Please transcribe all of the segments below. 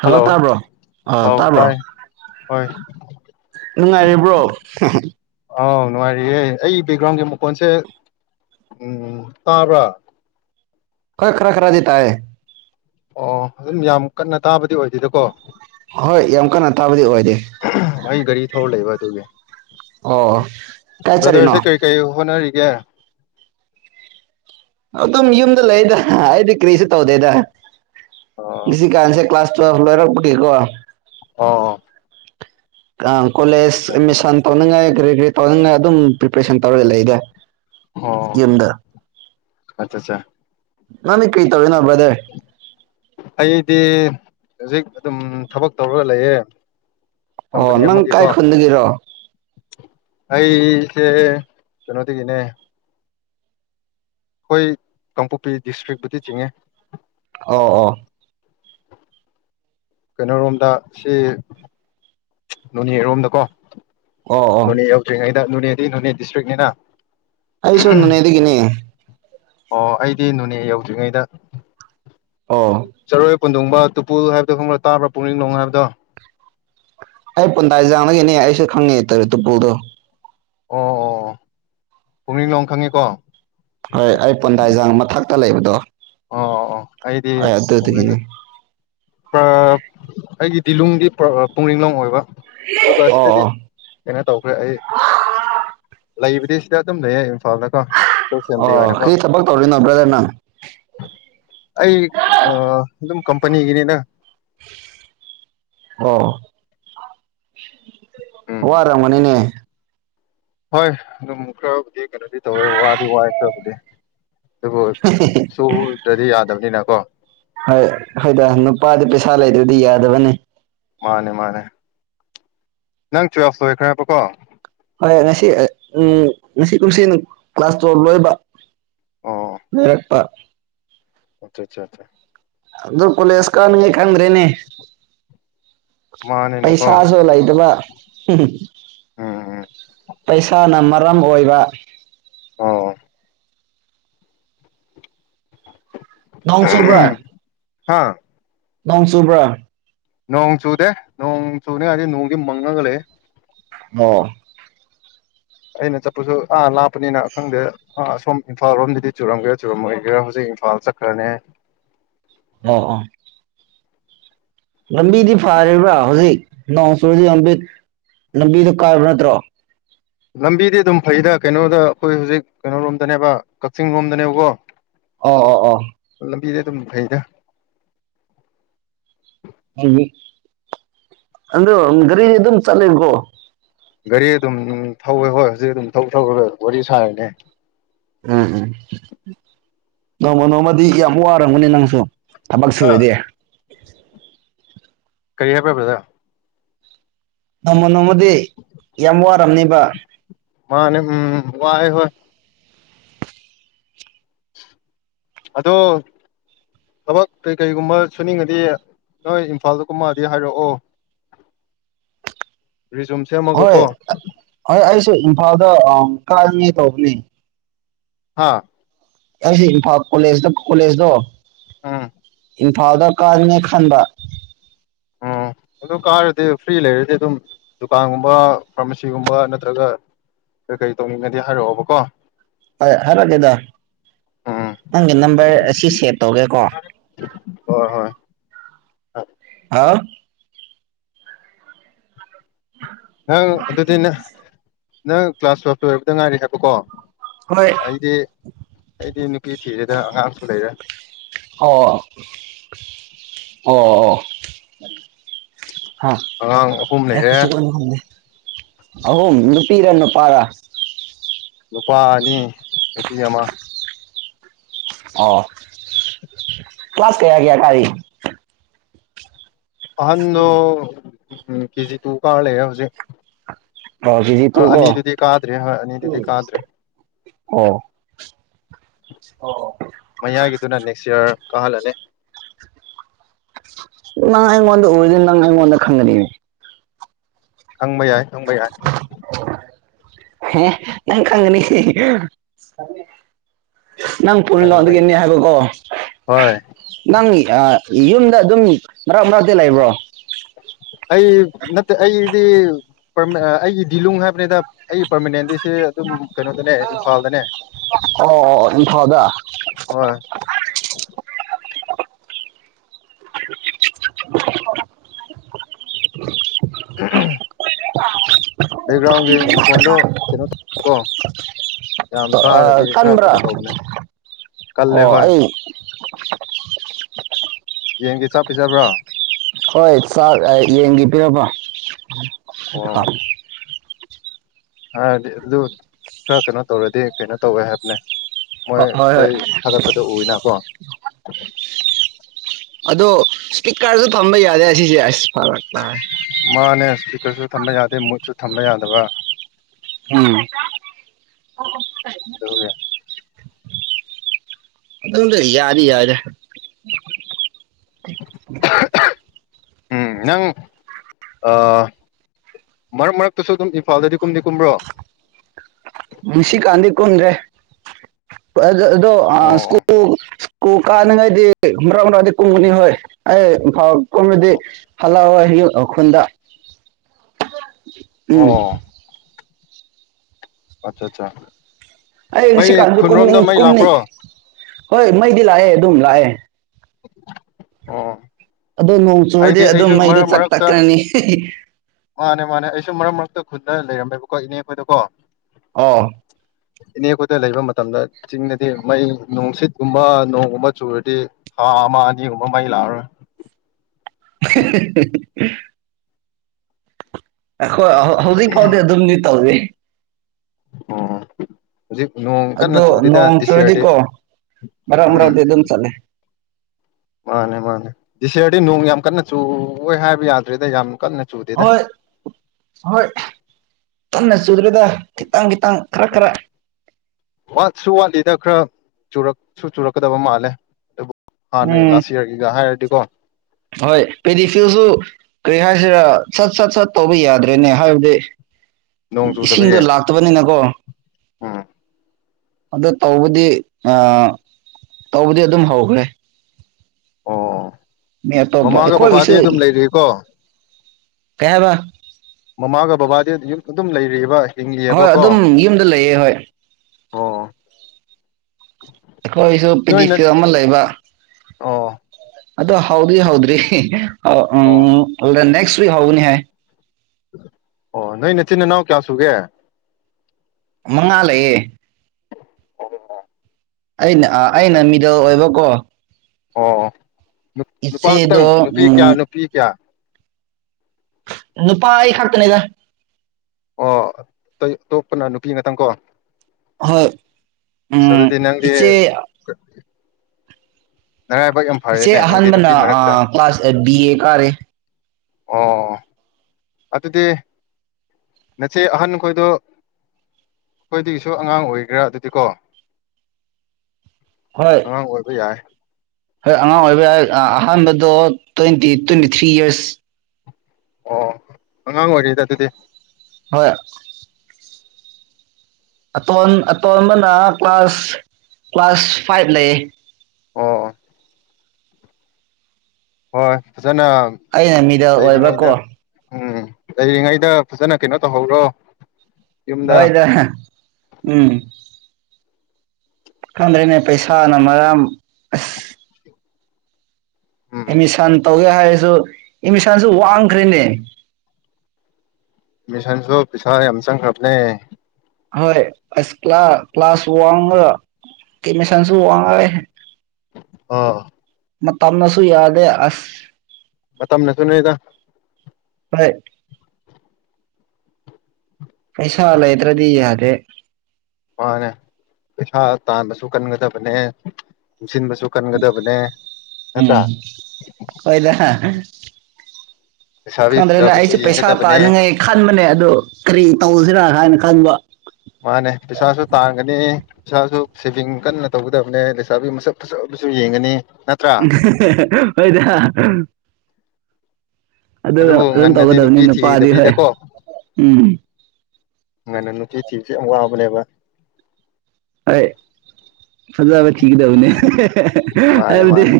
Hello ꯇꯥꯕ꯭ꯔꯣ ꯑ ꯑꯥꯎ ꯇꯥꯕ꯭ꯔꯣ ꯇꯥꯏ ꯍꯣꯏ ꯅꯨꯡꯉꯥꯏꯔꯤꯕ꯭ꯔꯣ ꯑꯥꯎ ꯅꯨꯡꯉꯥꯏꯔꯤꯌꯦ ꯑꯩ ꯕꯦꯛꯒ꯭ꯔꯥꯎꯟꯒꯤ ꯃꯈꯣꯟꯁꯦ ꯎꯝ ꯇꯥꯕ꯭ꯔꯥ ꯈꯔ ꯈꯔ ꯈꯔꯗꯤ ꯇꯥꯏ ꯑꯣ ꯑꯗꯨꯝ ꯌꯥꯝ ꯀꯟꯅ ꯇꯥꯕꯗꯤ ꯑꯣꯏꯗꯦꯗꯀꯣ ꯍꯣꯏ ꯌꯥꯝ ꯀꯟꯅ ꯇꯥꯕꯗꯤ ꯑꯣꯏꯗꯦ ꯑꯩ ꯒꯥꯔꯤ ꯊꯧꯔ ꯂꯩꯕ ꯑꯗꯨꯒꯤ ꯑꯣ ꯀꯥꯏ ꯆꯠꯔꯤꯅꯣ ꯕ꯭ꯔꯗꯔꯁꯦ ꯀꯔꯤ ꯀꯔꯤ [unintelligible] ꯑꯗꯨꯝ ꯌꯨꯝꯗ ꯂꯩꯗ ꯑꯩꯗꯤ ꯀ꯭ꯔꯤꯁꯨ ꯇꯧꯗꯦꯗ ꯑꯣ ꯍꯧꯖꯤꯛ ꯀꯥꯟꯁꯦ ꯀ꯭ꯂꯥꯁ ꯆꯥꯛ ꯂꯣꯏꯔꯛꯄꯒꯤꯀꯣ ꯑꯣ ꯑꯥꯡ ꯀꯣꯂꯦꯖ ꯑꯆꯥ ꯑꯦꯗꯃꯤꯁꯟ ꯇꯧꯅꯤꯡꯉꯥꯏ ꯀ꯭ꯔꯤ-ꯀ꯭ꯔꯤ ꯇꯧꯅꯤꯡꯉꯥꯏ ꯑꯗꯨꯝ ꯄ꯭ꯔꯤꯄꯦꯔꯦꯁꯟ ꯇꯧꯔꯒ ꯂꯩꯗ ꯑꯣ ꯌꯨꯝꯗ ꯑꯆꯥ ꯆꯥ ꯅꯪꯗꯤ ꯀꯔꯤ ꯇꯧꯔꯤꯅꯣ꯫ ꯕ꯭ꯔꯗꯔ ꯑꯩꯗꯤ ꯍꯧꯖꯤꯛ ꯑꯗꯨꯝ ꯊꯕꯛ ꯇꯧꯔꯒ ꯂꯩꯌꯦ ꯑꯣ ꯀꯝꯄꯅꯤ ꯅꯪ ꯀꯥꯏ ꯑꯃꯒꯤꯀꯣ ꯈꯨꯟꯒꯦꯔꯣ ꯑꯩꯁꯦ ꯀꯩꯅꯣꯗꯒꯤꯅꯦ ꯍꯣꯏ ꯀꯥꯡꯄꯣꯛꯄꯤ ꯗꯤꯁꯇ꯭ꯔꯤꯛꯄꯨꯗꯤ ꯆꯤꯡꯉꯦ ꯑꯣ ꯑꯣ ꯀꯩꯅꯣꯔꯣꯝꯗ ꯁꯤ ꯅꯣꯅꯦ ꯑꯔꯣꯝꯗꯀꯣ ꯑꯣ ꯑꯣ ꯅꯣꯅꯦ ꯌꯥꯎꯗꯔꯤꯉꯥꯏ ꯅꯣꯅꯦ ꯅꯣꯅꯦꯗꯤ ꯅꯨꯅꯦ ꯗꯤꯁꯇ꯭ꯔꯤꯛꯅꯤꯅ ꯑꯩꯁꯨ ꯅꯣꯅꯦꯗꯒꯤꯅꯦ꯫ ꯑꯣ ꯑꯩꯗꯤ ꯅꯣꯅꯦ ꯌꯧꯗ꯭ꯔꯤꯉꯩꯗ ꯑꯣ ꯀꯨꯟꯗꯣꯡꯕ ꯇꯨꯄꯨꯜ ꯍꯥꯏꯕꯗꯣ ꯈꯪꯕ꯭ꯔꯥ ꯇꯥꯕ꯭ꯔꯥ ꯄꯨꯛꯅꯤꯡ ꯅꯨꯡ ꯍꯥꯏꯕꯗꯣ ꯑꯩ ꯄꯟꯗꯥꯁꯤ ꯌꯥꯅꯒꯅꯦ ꯑꯩꯁꯨ ꯈꯪꯉꯤ ꯇꯨꯄꯨꯗꯣ ꯑꯣ ꯑꯣ ꯄꯨꯛꯅꯤꯡ ꯂꯣ ꯈꯪꯉꯤꯀꯣ ꯍꯣꯏ ꯑꯩ ꯄꯣꯟꯗꯥꯏꯖꯥꯡ ꯃꯊꯛ ꯇ ꯂꯩꯕꯗꯣ ꯑꯣ ꯑꯣ ꯑꯩꯗꯤ ꯍꯣꯏ ꯄꯨꯛꯅꯤꯡ ꯑꯗꯨꯗꯒꯤꯅꯤ ꯄ ꯑꯩꯒꯤ ꯇꯤꯂꯣꯡꯒꯤ ꯄꯔ ꯑ ꯄꯨꯨꯡꯅꯤꯡꯡꯂꯣꯡ ꯑꯣꯏꯕ꯫ ꯑꯗꯨꯒ ꯁꯤꯗꯗꯤ ꯑꯣ ꯀꯩꯅꯣ ꯇꯧꯈ꯭ꯔꯦ ꯑꯩ ꯂꯩꯕꯗꯤ ꯁꯤꯗ ꯑꯗꯨꯝ ꯂꯩꯌꯦ ꯏꯝꯐꯥꯜꯗꯀꯣ ꯑꯩꯈꯣꯏ ꯐꯦꯃꯤꯂꯤ ꯑꯣ ꯑꯣꯏꯅꯀꯣ ꯀꯔꯤ ꯊꯕꯛ ꯇꯧꯔꯤꯅꯣ ꯕ꯭ꯔꯗꯔ ꯅꯪ꯫ ꯑꯩ ꯑꯗꯨꯝ ꯀꯝꯄꯅꯤꯒꯤꯅꯤꯗ ꯑꯣ ꯎꯝ ꯋꯥꯔꯝꯒꯅꯤꯅꯦ꯫ ꯍꯣꯏ ꯑꯗꯨꯝ ꯈꯔ ꯀꯩꯅꯣꯗꯤ ꯇꯧꯋꯦ ꯋꯥꯗꯤ ꯋꯥꯑꯦ ꯈꯔꯕꯨꯗꯤ ꯑꯗꯨꯕꯨ ꯁꯨꯗ꯭ꯔꯗꯤ ꯌꯥꯗꯕꯅꯤꯅ ꯑꯣ ꯍꯣꯏ ꯍꫭꯏꯗ ꯅꯨꯄꯥꯗꯤ ꯄꯩꯁꯥ ꯂꯩꯗ꯭ꯔꯗꯤ ꯌꯥꯗꯕꯅꯤ꯫ ꯃꯥꯅꯦ ꯃꯥꯅꯦ ꯅꯪ ꯇꯨꯋꯦꯜꯐ ꯂꯣꯏꯈ꯭ꯔꯦꯕꯀꯣ ꯍꯣꯏ ꯉꯁꯤ ꯎꯝ ꯉꯁꯤ ꯀꯨꯝꯁꯤꯅ ꯀ꯭ꯂꯥꯁ ꯇꯨꯌꯦꯞ ꯂꯣꯏꯕ ꯑꯣ ꯍꯔꯄꯥ ꯑꯆꯥ ꯑꯆꯥ ꯑꯗꯨꯀꯨꯜꯦ ꯏꯁꯀꯥꯅꯤ ꯆꯪꯗ꯭ꯔꯦꯅꯦ ꯃꯥꯅꯤꯅꯦꯀꯣ ꯄꯩꯁꯥꯁꯨ ꯂꯩꯗꯕ ꯎꯝ ꯎꯝ ꯄꯩꯁꯥꯅ ꯃꯔꯝ ꯑꯣꯏꯕ ꯑꯣ ꯅꯪꯁꯜꯕ꯭ꯔꯥ ꯍꯥ ꯅꯣꯡ ꯆꯨꯕ꯭ꯔꯥ ꯅꯣꯡ ꯆꯨꯗꯦ ꯅꯣꯡ ꯆꯨꯅꯦ ꯍꯥꯏꯗꯤ ꯅꯣꯡꯒꯤ ꯃꯉꯒꯦ ꯑꯣ ꯑꯩꯅ ꯆꯠꯄꯁꯨ ꯑꯥ ꯂꯥꯞꯄꯅꯤꯅ ꯈꯪꯗꯦ ꯑꯥ ꯁꯣꯝ ꯏꯝꯐꯥꯜ ꯔꯣꯝꯗꯗꯤ ꯆꯨꯔꯝꯒꯦꯔꯥ ꯆꯨꯔꯝ ꯑꯣꯏꯒꯦꯔꯥ ꯍꯧꯖꯤꯛ ꯏꯝꯐꯥꯜ ꯆꯠꯈ꯭ꯔꯅꯦ ꯑ ꯑ ꯂꯝꯕꯤꯗꯤ ꯐꯥꯔꯤꯕ꯭ꯔꯥ ꯍꯧꯖꯤꯛ ꯅꯣꯡ ꯁꯣ ꯂꯝꯕꯤꯗ ꯀꯥꯔꯕ ꯅꯠꯇ꯭ꯔꯣ ꯂꯝꯕꯤꯗꯤ ꯑꯗꯨꯝ ꯐꯩꯗ ꯀꯩꯅꯣꯗ ꯑꯩꯈꯣꯏ ꯍꯧꯖꯤꯛ ꯀꯩꯅꯣ ꯂꯣꯝꯗꯅꯦꯕ ꯀꯛꯆꯤꯡ ꯂꯣꯝꯗꯅꯦꯕꯀꯣ ꯑꯣ ꯑꯣ ꯑꯣ ꯂꯝꯕꯤꯗꯦ ꯑꯗꯨ ꯐꯩꯗ ꯑꯗꯣ ꯒꯥꯔꯤꯗꯤ ꯑꯗꯨꯝ ꯆꯠꯂꯦꯀꯣ ꯒꯥꯔꯤ ꯑꯗꯨꯝ ꯊꯧꯋꯦ ꯍꯣꯏ ꯍꯧꯖꯤꯛ ꯑꯗꯨꯝ ꯊꯧ ꯊꯧꯈ ꯋꯥꯔꯤ ꯁꯥꯔꯤꯅꯦ ꯎꯝ ꯎꯝ ꯅꯣꯡꯃ ꯅꯣꯡꯃꯗꯤ ꯌꯥꯝ ꯋꯥꯔꯝꯒꯅꯤ ꯅꯪꯁꯨ ꯊꯕꯛ ꯁꯨꯨꯔꯗꯤ ꯀꯔꯤ ꯍꯥꯏꯔ ꯄꯦꯕ꯭ꯔꯗꯥ ꯅꯣꯡꯃ ꯅꯣꯡꯃꯗꯤ ꯌꯥꯝ ꯋꯥꯝꯅꯦꯕ ꯃꯥꯅꯦ ꯎꯝ [unintelligible] ꯑꯗꯣ ꯊꯕꯛ ꯀꯩꯀꯩꯒꯨꯝꯕ ꯁꯨꯅꯤꯡꯉꯗꯤ ꯅꯣꯏ ꯏꯝꯐꯥꯜꯗꯒꯨꯝꯃꯛꯗꯤ ꯍꯥꯏꯔꯛꯑꯣ ꯔꯤꯖꯨꯝ ꯁꯦꯝꯃꯒ ꯀꯣ ꯁꯤ ꯏꯝꯐꯥꯜꯗ ꯀꯥꯉꯩ ꯇꯧꯕꯅꯦ ꯍꯥꯥ ꯑꯩꯁ ꯏꯝꯐꯥꯜ ꯀꯣꯂꯦꯖ ꯀꯣꯂꯦꯖꯗꯣ ꯑꯥ ꯏꯝꯐꯥꯜꯗ ꯀꯥꯟꯅꯦ ꯈꯟꯕ ꯎ ꯑꯗꯨ ꯀꯥꯔꯗꯤ ꯐ꯭ꯔꯤ ꯂꯩꯔꯗꯤ ꯑꯗꯨꯝ ꯗꯨꯀꯥꯟꯒꯨꯝꯕ ꯐꯥꯔꯃꯥꯁꯤꯒꯨꯝꯕ ꯅꯠꯇ꯭ꯔꯒ ꯀꯩ ꯀꯩ ꯇꯧꯅꯤꯡꯉꯗꯤ ꯍꯥꯏꯔꯛꯑꯣꯕꯀꯣ ꯍ ꯍꯥꯏꯔꯛꯒꯦꯗ ꯎꯝ ꯅꯪꯒꯤ ꯅꯝꯕꯔ ꯑꯁꯤ ꯁꯦꯚ ꯇꯧꯒꯦꯀꯣ ꯑ ꯍꯥ ꯍꯥꯎ ꯑꯗꯨꯗꯤꯅ ꯅꯪ ꯀ꯭ꯂꯥꯁ ꯇꯨꯌꯦꯜꯞꯇ ꯂꯣꯏꯔꯕꯗ ꯉꯥꯏꯔꯦ ꯍꯥꯏꯕꯀꯣ ꯍꯣꯏ ꯑꯩꯗꯤ ꯑꯩꯗꯤ ꯅꯨꯄꯤ ꯊꯤꯔꯦꯗ ꯑꯉꯥꯡꯁꯨ ꯂꯩꯔꯦ ꯑꯣ ꯑꯣ ꯑꯣ ꯍꯥꯥ ꯑꯉꯥꯡ ꯑꯍꯨꯝ ꯂꯩꯔꯦ ꯑꯦꯇꯅꯦ ꯑꯍꯨꯝ ꯅꯨꯄꯤꯔ ꯅꯨꯄꯥꯔ ꯅꯨꯄꯥ ꯑꯅꯤ ꯅꯨꯄꯤ ꯑꯃ ꯑꯣ ꯀ꯭ꯂ꯭ꯂꯥꯁ ꯀꯌꯥ ꯀꯌꯥ ꯀꯥꯔꯤ ꯑꯍꯟꯗꯨ ꯎꯝ ꯀꯦꯖꯤ ꯇꯨꯀꯥꯔ ꯂꯩꯔꯦ ꯍꯧꯖꯤꯛ ꯍꯥꯎ ꯁꯤꯖꯤ ꯇꯤꯀꯣ ꯑꯅꯤꯗꯨꯗꯤ ꯀꯥꯗ꯭ꯔꯦ ꯍꯣꯏ ꯑꯅꯤꯗꯨꯗꯤ ꯀꯥꯗ꯭ꯔꯦ ꯑꯣ ꯑꯣ ꯃꯌꯥꯏꯒꯤꯗꯨꯅ ꯅꯦꯛꯁ ꯌꯤꯔ ꯀꯍꯜꯂꯅꯦ ꯅꯪ ꯑꯩꯉꯣꯟꯗ ꯑꯣꯏꯗ ꯅꯪ ꯑꯩꯉꯣꯟꯗ ꯈꯡꯍꯜꯂꯤꯅꯦ ꯈꯪꯕ ꯌꯥꯏ ꯈꯡꯕ ꯌꯥꯏ ꯍꯦ ꯅꯪ ꯈꯪꯒꯅꯤ ꯅꯪ ꯄꯨꯟꯂꯣ ꯈꯪꯕ ꯌꯥꯏ ꯑꯗꯨꯒꯅꯦ ꯍꯥꯏꯔꯛꯑꯣꯀꯣ ꯍꯣꯏ ꯅꯪ ꯌꯨꯝꯗ ꯑꯗꯨꯝ ꯃꯔꯛ ꯃꯔꯛꯇ ꯂꯩꯕ꯭ꯔꯣ ꯑꯩ ꯅꯠꯇꯦ ꯑꯩꯗꯤ ꯑꯩꯒꯤ ꯗꯤꯂꯣꯡ ꯍꯥꯏꯕꯅꯤꯗ ꯑꯩꯒꯤ ꯄꯔꯃꯅꯦꯟꯗꯤꯁꯤ ꯑꯗꯨꯝ ꯀꯩꯅꯣꯗꯅꯦ ꯏꯝꯐꯥꯜꯗꯅꯦ ꯑꯣ ꯑꯣ ꯏꯝꯐꯥꯎꯜꯗ ꯍꯣꯏ [inaudible] [unintelligible] ꯕꯦꯛꯒ꯭ꯔꯥꯎꯟꯒꯤ ꯃꯈꯣꯟꯗꯣ ꯀꯩꯅꯣ ꯇꯧꯀꯣ ꯌꯥꯝ ꯇꯥꯔꯗꯤ ꯈꯔ ꯀꯟꯕ꯭ꯔꯥ ꯀꯩꯅꯣ ꯇꯧꯕꯅꯦ ꯀꯜꯂꯦ ꯑꯣ ꯍꯣꯏ ꯑꯩ ꯌꯦꯡꯒꯦ ꯆꯞ ꯄꯤꯖꯕ꯭ꯔꯥ ꯍꯣꯏ ꯆꯥꯛ ꯌꯦꯡꯒꯤꯄꯤꯔꯕ ꯀꯝ [inaudible] [unintelligible] ꯍꯥꯏꯗꯤ ꯑꯗꯨ ꯈꯔ ꯀꯩꯅꯣ ꯇꯧꯔꯗꯤ ꯀꯩꯅꯣ ꯇꯧꯋꯦ ꯍꯥꯏꯕꯅꯦ ꯃꯣꯏ ꯍꯣꯏ ꯍꯣꯏ ꯑꯩꯈꯣꯏ ꯊꯥꯒꯠꯄꯗ ꯎꯏꯅꯀꯣ [inaudible] [unintelligible] ꯑꯗꯣ ꯏꯁꯄꯤꯀꯔꯁꯨ ꯊꯝꯕ ꯌꯥꯗꯦ ꯑꯁꯤꯁꯦ ꯑꯁ ꯐꯔꯛ ꯇꯔꯦ ꯃꯥꯅꯦ ꯏꯁꯄꯤꯀꯔꯁꯨ ꯊꯝꯕ ꯌꯥꯗꯦ ꯃꯨꯠꯁꯨ ꯊꯝꯕ ꯌꯥꯗꯕ ꯎꯝ ꯗꯦ ꯑꯗꯨꯝ ꯌꯥꯗꯤ ꯌꯥꯢꯗ ꯎꯝ ꯅꯪ ꯃꯔꯛ ꯃꯔꯛꯇꯁꯨ ꯑꯗꯨꯝ ꯏꯝꯐꯥꯜꯗꯗꯤ ꯀꯨꯝꯅꯤ ꯀꯨꯝꯕ꯭ꯔꯣ ꯉꯁꯤ ꯀꯥꯟꯗꯤ ꯀꯟ꯭ꯔꯦ ꯗ ꯑꯗꯣ ꯑꯥ ꯑꯣ ꯁ꯭ꯀꯨꯜ ꯀꯨ ꯀꯥꯅꯤꯡꯉꯥꯏꯗꯤ ꯃꯥꯔꯛ ꯃꯔꯛꯇꯤ ꯀꯨꯝꯒꯅꯤ ꯍꯣꯏ ꯑꯩ ꯏꯝꯐꯥꯜ ꯀꯨꯃꯗꯤ ꯑꯣ ꯍꯂꯑꯣꯏ ꯍꯥꯏ ꯑꯩꯈꯣꯏꯗ ꯎꯝ ꯑꯆꯥ ꯆꯥ ꯑꯩ ꯑꯁꯤ ꯀꯥꯟꯗꯥ ꯀꯨꯝꯅꯤ ꯀꯨꯝꯅꯤ ꯂꯥꯛꯄ꯭ꯔꯣ ꯍꯣꯏ ꯃꯩꯗꯤ ꯂꯥꯛꯑꯦ ꯑꯗꯨꯝ ꯂꯥꯛꯑꯦ ꯑꯣ ꯑꯗꯨ ꯅꯣꯡ ꯆꯨꯔꯗꯤ ꯑꯩꯗꯤ ꯑꯗꯨꯝ ꯑꯩꯁꯨ ꯃꯩꯗꯣ ꯃꯔꯛ ꯆꯇ ꯃꯔꯛꯇ ꯇꯥꯠꯈ꯭ꯔꯅꯤ ꯃꯥꯅꯦ ꯃꯥꯅꯦ ꯑꯩꯁꯨ ꯃꯔꯛ ꯃꯔꯛꯇ ꯈꯨꯜꯗ ꯂꯩꯔꯝꯃꯦꯕꯀꯣ ꯏꯅꯦ ꯑꯩꯈꯣꯏꯗꯀꯣ ꯑꯣ ꯏꯅꯦ ꯑꯩꯈꯣꯏꯗ ꯂꯩꯕ ꯃꯇꯝꯗ ꯆꯤꯡꯗꯗꯤ ꯃꯩ ꯅꯨꯡꯁꯤꯠꯀꯨꯝꯕ ꯅꯣꯡꯒꯨꯝꯕ ꯆꯨꯔꯗꯤ ꯊꯥ ꯑꯃ ꯑꯅꯤꯒꯨꯝꯕ ꯃꯩ ꯂꯥꯛꯑꯔꯣꯏ [unintelligible] ꯑꯩꯈꯣꯏ ꯍꯧꯖꯤꯛ ꯐꯥꯎꯗꯤ ꯑꯗꯨꯝꯗꯤ ꯇꯧꯗꯦ [inaudible] ꯑꯣ ꯍꯧꯖꯤꯛ ꯅꯣꯡ ꯀꯟꯅ ꯑꯗꯣ ꯆꯨꯗꯦꯗ ꯅꯣꯡ ꯗꯤꯁ ꯌꯔꯗꯤ ꯆꯨꯔꯗꯤꯀꯣ ꯃꯔꯛ ꯎꯝ ꯃꯔꯥꯛꯗꯤ ꯑꯗꯨꯝ ꯆꯠꯂꯦ ꯃꯥꯅꯦ ꯃꯥꯅꯦ ꯗꯤꯁ ꯌꯔꯗꯤ ꯅꯣꯡ ꯌꯥꯝ ꯀꯟꯅ ꯆꯨꯋꯦ ꯍꯥꯏꯕ ꯌꯥꯗ꯭ꯔꯦꯗ ꯌꯥꯝ ꯀꯟꯅ ꯆꯨꯗꯦꯗ ꯍꯣꯏ ꯍꯣꯏ ꯀꯟꯅ ꯆꯨꯗ꯭ꯔꯦꯗ ꯈꯤꯇꯪ ꯈꯤꯇꯪ ꯈꯔ ꯈꯔ ꯋꯥꯠ ꯁꯨ ꯋꯥꯠꯂꯤꯗ ꯈꯔ ꯆꯨꯔꯛꯁꯨ ꯆꯨꯔꯛꯀꯗꯕ ꯃꯥꯜꯂꯦ ꯃꯥꯅꯦ ꯎꯝ ꯂꯥꯁ ꯏꯌꯥꯔꯒꯤꯒ ꯍꯥꯏꯔꯗꯤꯀꯣ ꯍꯣꯏ ꯄꯦꯗꯤ ꯐꯤꯜꯁꯨ ꯀꯔꯤ ꯍꯥꯏꯁꯤꯔꯥ ꯁꯠ ꯁꯠ ꯁꯠ ꯇꯧꯕ ꯌꯥꯗ꯭ꯔꯦꯅꯦ ꯍꯥꯏꯕꯗꯤ ꯅꯣꯡ ꯏꯁꯤꯡꯗꯣ ꯆꯨꯗꯕꯒꯤ ꯂꯥꯛꯇꯕꯅꯤꯅꯀꯣ ꯎꯝ ꯑꯗꯣ ꯇꯧꯕꯗꯤ ꯇꯧꯕꯗꯤ ꯑꯗꯨꯝ ꯍꯧꯈ꯭ꯔꯦ ꯑꯣ ꯃꯤ ꯑꯇꯣꯞꯄ ꯃꯃꯥꯒ ꯕꯕꯥꯗꯤ ꯑꯩꯈꯣꯏꯒꯤꯁꯨ ꯑꯗꯨꯝ ꯂꯩꯔꯤꯀꯣ ꯀꯩ ꯍꯥꯏꯕ ꯃꯃꯥꯒ ꯕꯕꯥꯗꯤ ꯌꯨꯝ ꯑꯗꯨꯝ ꯂꯩꯔꯤꯕ ꯍꯣꯏ ꯑꯗꯨꯝ ꯌꯨꯝꯗ ꯂꯩꯌꯦ ꯍꯣꯏ ꯑꯣ ꯑꯩꯈꯣꯏꯁꯨ ꯄꯤ ꯗꯤ ꯅꯣꯏꯅ ꯐꯤꯜ ꯑꯃ ꯂꯩꯕ ꯑꯣ ꯑꯗꯣ ꯍꯥꯎꯗꯤ ꯍꯥꯎꯗ꯭ꯔꯤ ꯎꯝ ꯑꯣ ꯅꯦꯛꯁ ꯍꯧꯅꯤ ꯍꯥꯏ ꯑꯣ ꯅꯣꯏ ꯅꯆꯤꯟ ꯏꯅꯥꯎ ꯀꯌꯥ ꯁꯨꯒꯦ ꯃꯉꯥ ꯂꯩꯌꯦ ꯑꯣ ꯑꯩꯅ ꯑꯩꯅ ꯃꯤꯗꯜ ꯑꯣꯏꯕꯀꯣ ꯑꯣ ꯅꯨꯄꯥ ꯈꯇꯪ ꯏꯆꯦꯗꯣ ꯅꯨꯄꯤ ꯀꯌꯥ ꯎꯝ ꯅꯨꯄꯤ ꯀꯌꯥ ꯅꯨꯄꯥ ꯑꯩ ꯈꯥꯛꯇꯅꯦꯗ ꯑꯣ ꯑꯇꯣꯞꯄꯅ ꯅꯨꯄꯤ ꯉꯥꯛꯇꯪꯀꯣ ꯍꯣꯏ ꯎꯝ ꯑꯗꯨꯗꯤ ꯅꯪꯗꯤ ꯏꯆꯦ ꯅꯔꯥꯏꯕꯛ ꯌꯥꯝ ꯏꯆꯦ ꯐꯔꯦꯅꯦ ꯅꯪꯗꯤ ꯅꯨꯄꯤ ꯑꯍꯥꯟꯕꯅ ꯃꯔꯛꯇ ꯀ꯭ꯂꯥꯁ ꯕꯤ ꯑꯦ ꯀꯥꯔꯦ ꯑꯣ ꯑꯗꯨꯗꯤ ꯅꯆꯦ ꯑꯍꯟ ꯈꯣꯏꯗꯣ ꯑꯩꯈꯣꯏꯗꯒꯤꯁꯨ ꯑꯉꯥꯡ ꯑꯣꯏꯒꯦꯔꯥ ꯑꯗꯨꯗꯤꯀꯣ ꯍꯣꯏ ꯑꯉꯥꯡ ꯑꯣꯏꯕ ꯌꯥꯏ ꯍꯣꯏ ꯑꯉꯥꯡ ꯑꯣꯏꯕ ꯑꯍꯥꯟꯕꯗꯣ ꯇ꯭ꯋꯦꯟꯇꯤ ꯇ꯭ꯋꯦꯟꯇꯤ ꯊ꯭ꯔꯤ ꯌꯔꯁ ꯑꯣ ꯑꯉꯥꯡ ꯑꯣꯏꯔꯤꯗ ꯑꯗꯨꯗꯤ ꯍꯣꯏ ꯑꯇꯣꯟ ꯑꯇꯣꯟꯕꯅ ꯀ꯭ꯂꯥꯁ ꯀ꯭ꯂꯥꯁ ꯐꯥꯏꯚ ꯂꯩ ꯑꯣ ꯑꯣ ꯍꯣꯏ ꯐꯖꯅ ꯑꯩꯅ ꯃꯤꯗꯜ ꯑꯣꯏꯕꯀꯣ ꯂꯩꯔꯤꯉꯩꯗ ꯎꯝ ꯂꯩꯔꯤꯉꯩꯗ ꯐꯖꯅ ꯀꯩꯅꯣ ꯇꯧꯍꯧꯔꯣ ꯌꯨꯝꯗ ꯍꯣꯏꯗ ꯎꯝ ꯈꯪꯗ꯭ꯔꯦꯅꯦ ꯄꯩꯁꯥꯅ ꯃꯌꯝ ꯑꯁ ꯎꯝ ꯑꯦꯃꯤꯁꯥꯟ ꯇꯧꯒ ꯍꯥꯏꯔꯁꯨ ꯏꯃꯤꯁꯥꯟꯁꯨ ꯋꯥꯡꯈ꯭ꯔꯦꯅꯦ ꯃꯤꯁꯟꯁꯨ ꯄꯩꯁꯥ ꯌꯥꯝ ꯆꯪꯈ꯭ꯔꯕꯅꯦ ꯍꯣꯏ ꯑꯁ ꯀ꯭ꯂ ꯀ꯭ꯂꯥꯁ ꯋꯥ ꯀꯦꯃꯦꯁꯟꯁꯨ ꯋꯥ ꯑꯣ ꯃꯇꯝꯅꯁꯨ ꯌꯥꯗꯦ ꯑꯁ ꯃꯇꯝꯅꯁꯨꯨꯅꯦꯗ ꯍꯣꯏ ꯄꯩꯁꯥ ꯂꯩꯇꯔ꯭ꯗꯤ ꯌꯥꯗꯦ ꯃꯥꯅꯦ ꯄꯩꯁꯥ ꯇꯥꯟꯕꯁꯨ ꯀꯟꯒꯗꯕꯅꯦ ꯄꯨꯟꯁꯤꯟꯕꯁꯨ ꯀꯟꯒꯗꯕꯅꯦ ꯎꯝ ꯅꯠꯇ꯭ꯔꯥ ꯂꯩꯁꯥꯕꯤ ꯈꯪꯗ꯭ꯔꯦꯅꯦ ꯐꯖꯕꯁꯨ ꯑꯩꯁꯨ ꯄꯩꯁꯥ ꯌꯦꯡꯒꯗꯕꯅꯦ ꯄꯥꯅꯤꯡꯉꯥꯏ ꯈꯟꯕꯅꯦ ꯑꯗꯨ ꯀꯔꯤ ꯇꯧꯁꯤꯔꯥ ꯍꯥꯏꯅ ꯈꯟꯕ ꯏꯁꯥꯁꯨ ꯁꯦꯚꯤꯡ ꯀꯟꯅ ꯇꯧꯒꯗꯕꯅꯦ ꯂꯩꯁꯥꯕꯤꯒꯤ ꯃꯁꯛ ꯐꯖꯕꯁꯨ ꯌꯦꯡꯉꯅꯤ ꯍꯣꯏꯗ ꯑꯗꯨ ꯑꯗꯨꯕꯨ ꯑꯗꯨꯝ ꯉꯟꯅꯗꯤ ꯇꯧꯒꯗꯕꯅꯤ ꯅꯨꯄꯤ ꯅꯨꯄꯥꯗꯤ ꯍꯣꯏ ꯊꯤꯗꯕꯤꯗꯀꯣ ꯎꯝ ꯉꯟꯅ ꯅꯨꯄꯤ ꯁꯦ ꯑꯋꯥꯕꯅꯦꯕ ꯍꯣꯏ ꯐꯖꯕ ꯊꯤꯒꯗꯕꯅꯦ ꯃꯥꯅꯦ ꯍꯥꯏꯕꯗꯤ ꯃꯥꯅꯦ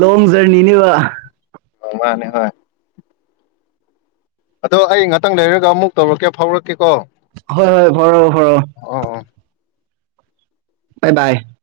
ꯂꯣꯡ ꯖꯔꯅꯤꯅꯦꯕ ꯃꯥꯅꯦ ꯍꯣꯏ ꯑꯗꯣ ꯑꯩ ꯉꯥꯇꯥꯪꯪ ꯂꯩꯔꯒ ꯑꯃꯨꯛ ꯇꯧꯔꯛꯀꯦ ꯐꯥꯎꯔꯛꯀꯦ ꯍꯣꯏ ꯍꯣꯏ ꯐꯔꯣ ꯐꯔꯣ ꯑꯣ ꯑꯣ ꯥꯕꯥꯏ ꯕꯥꯏ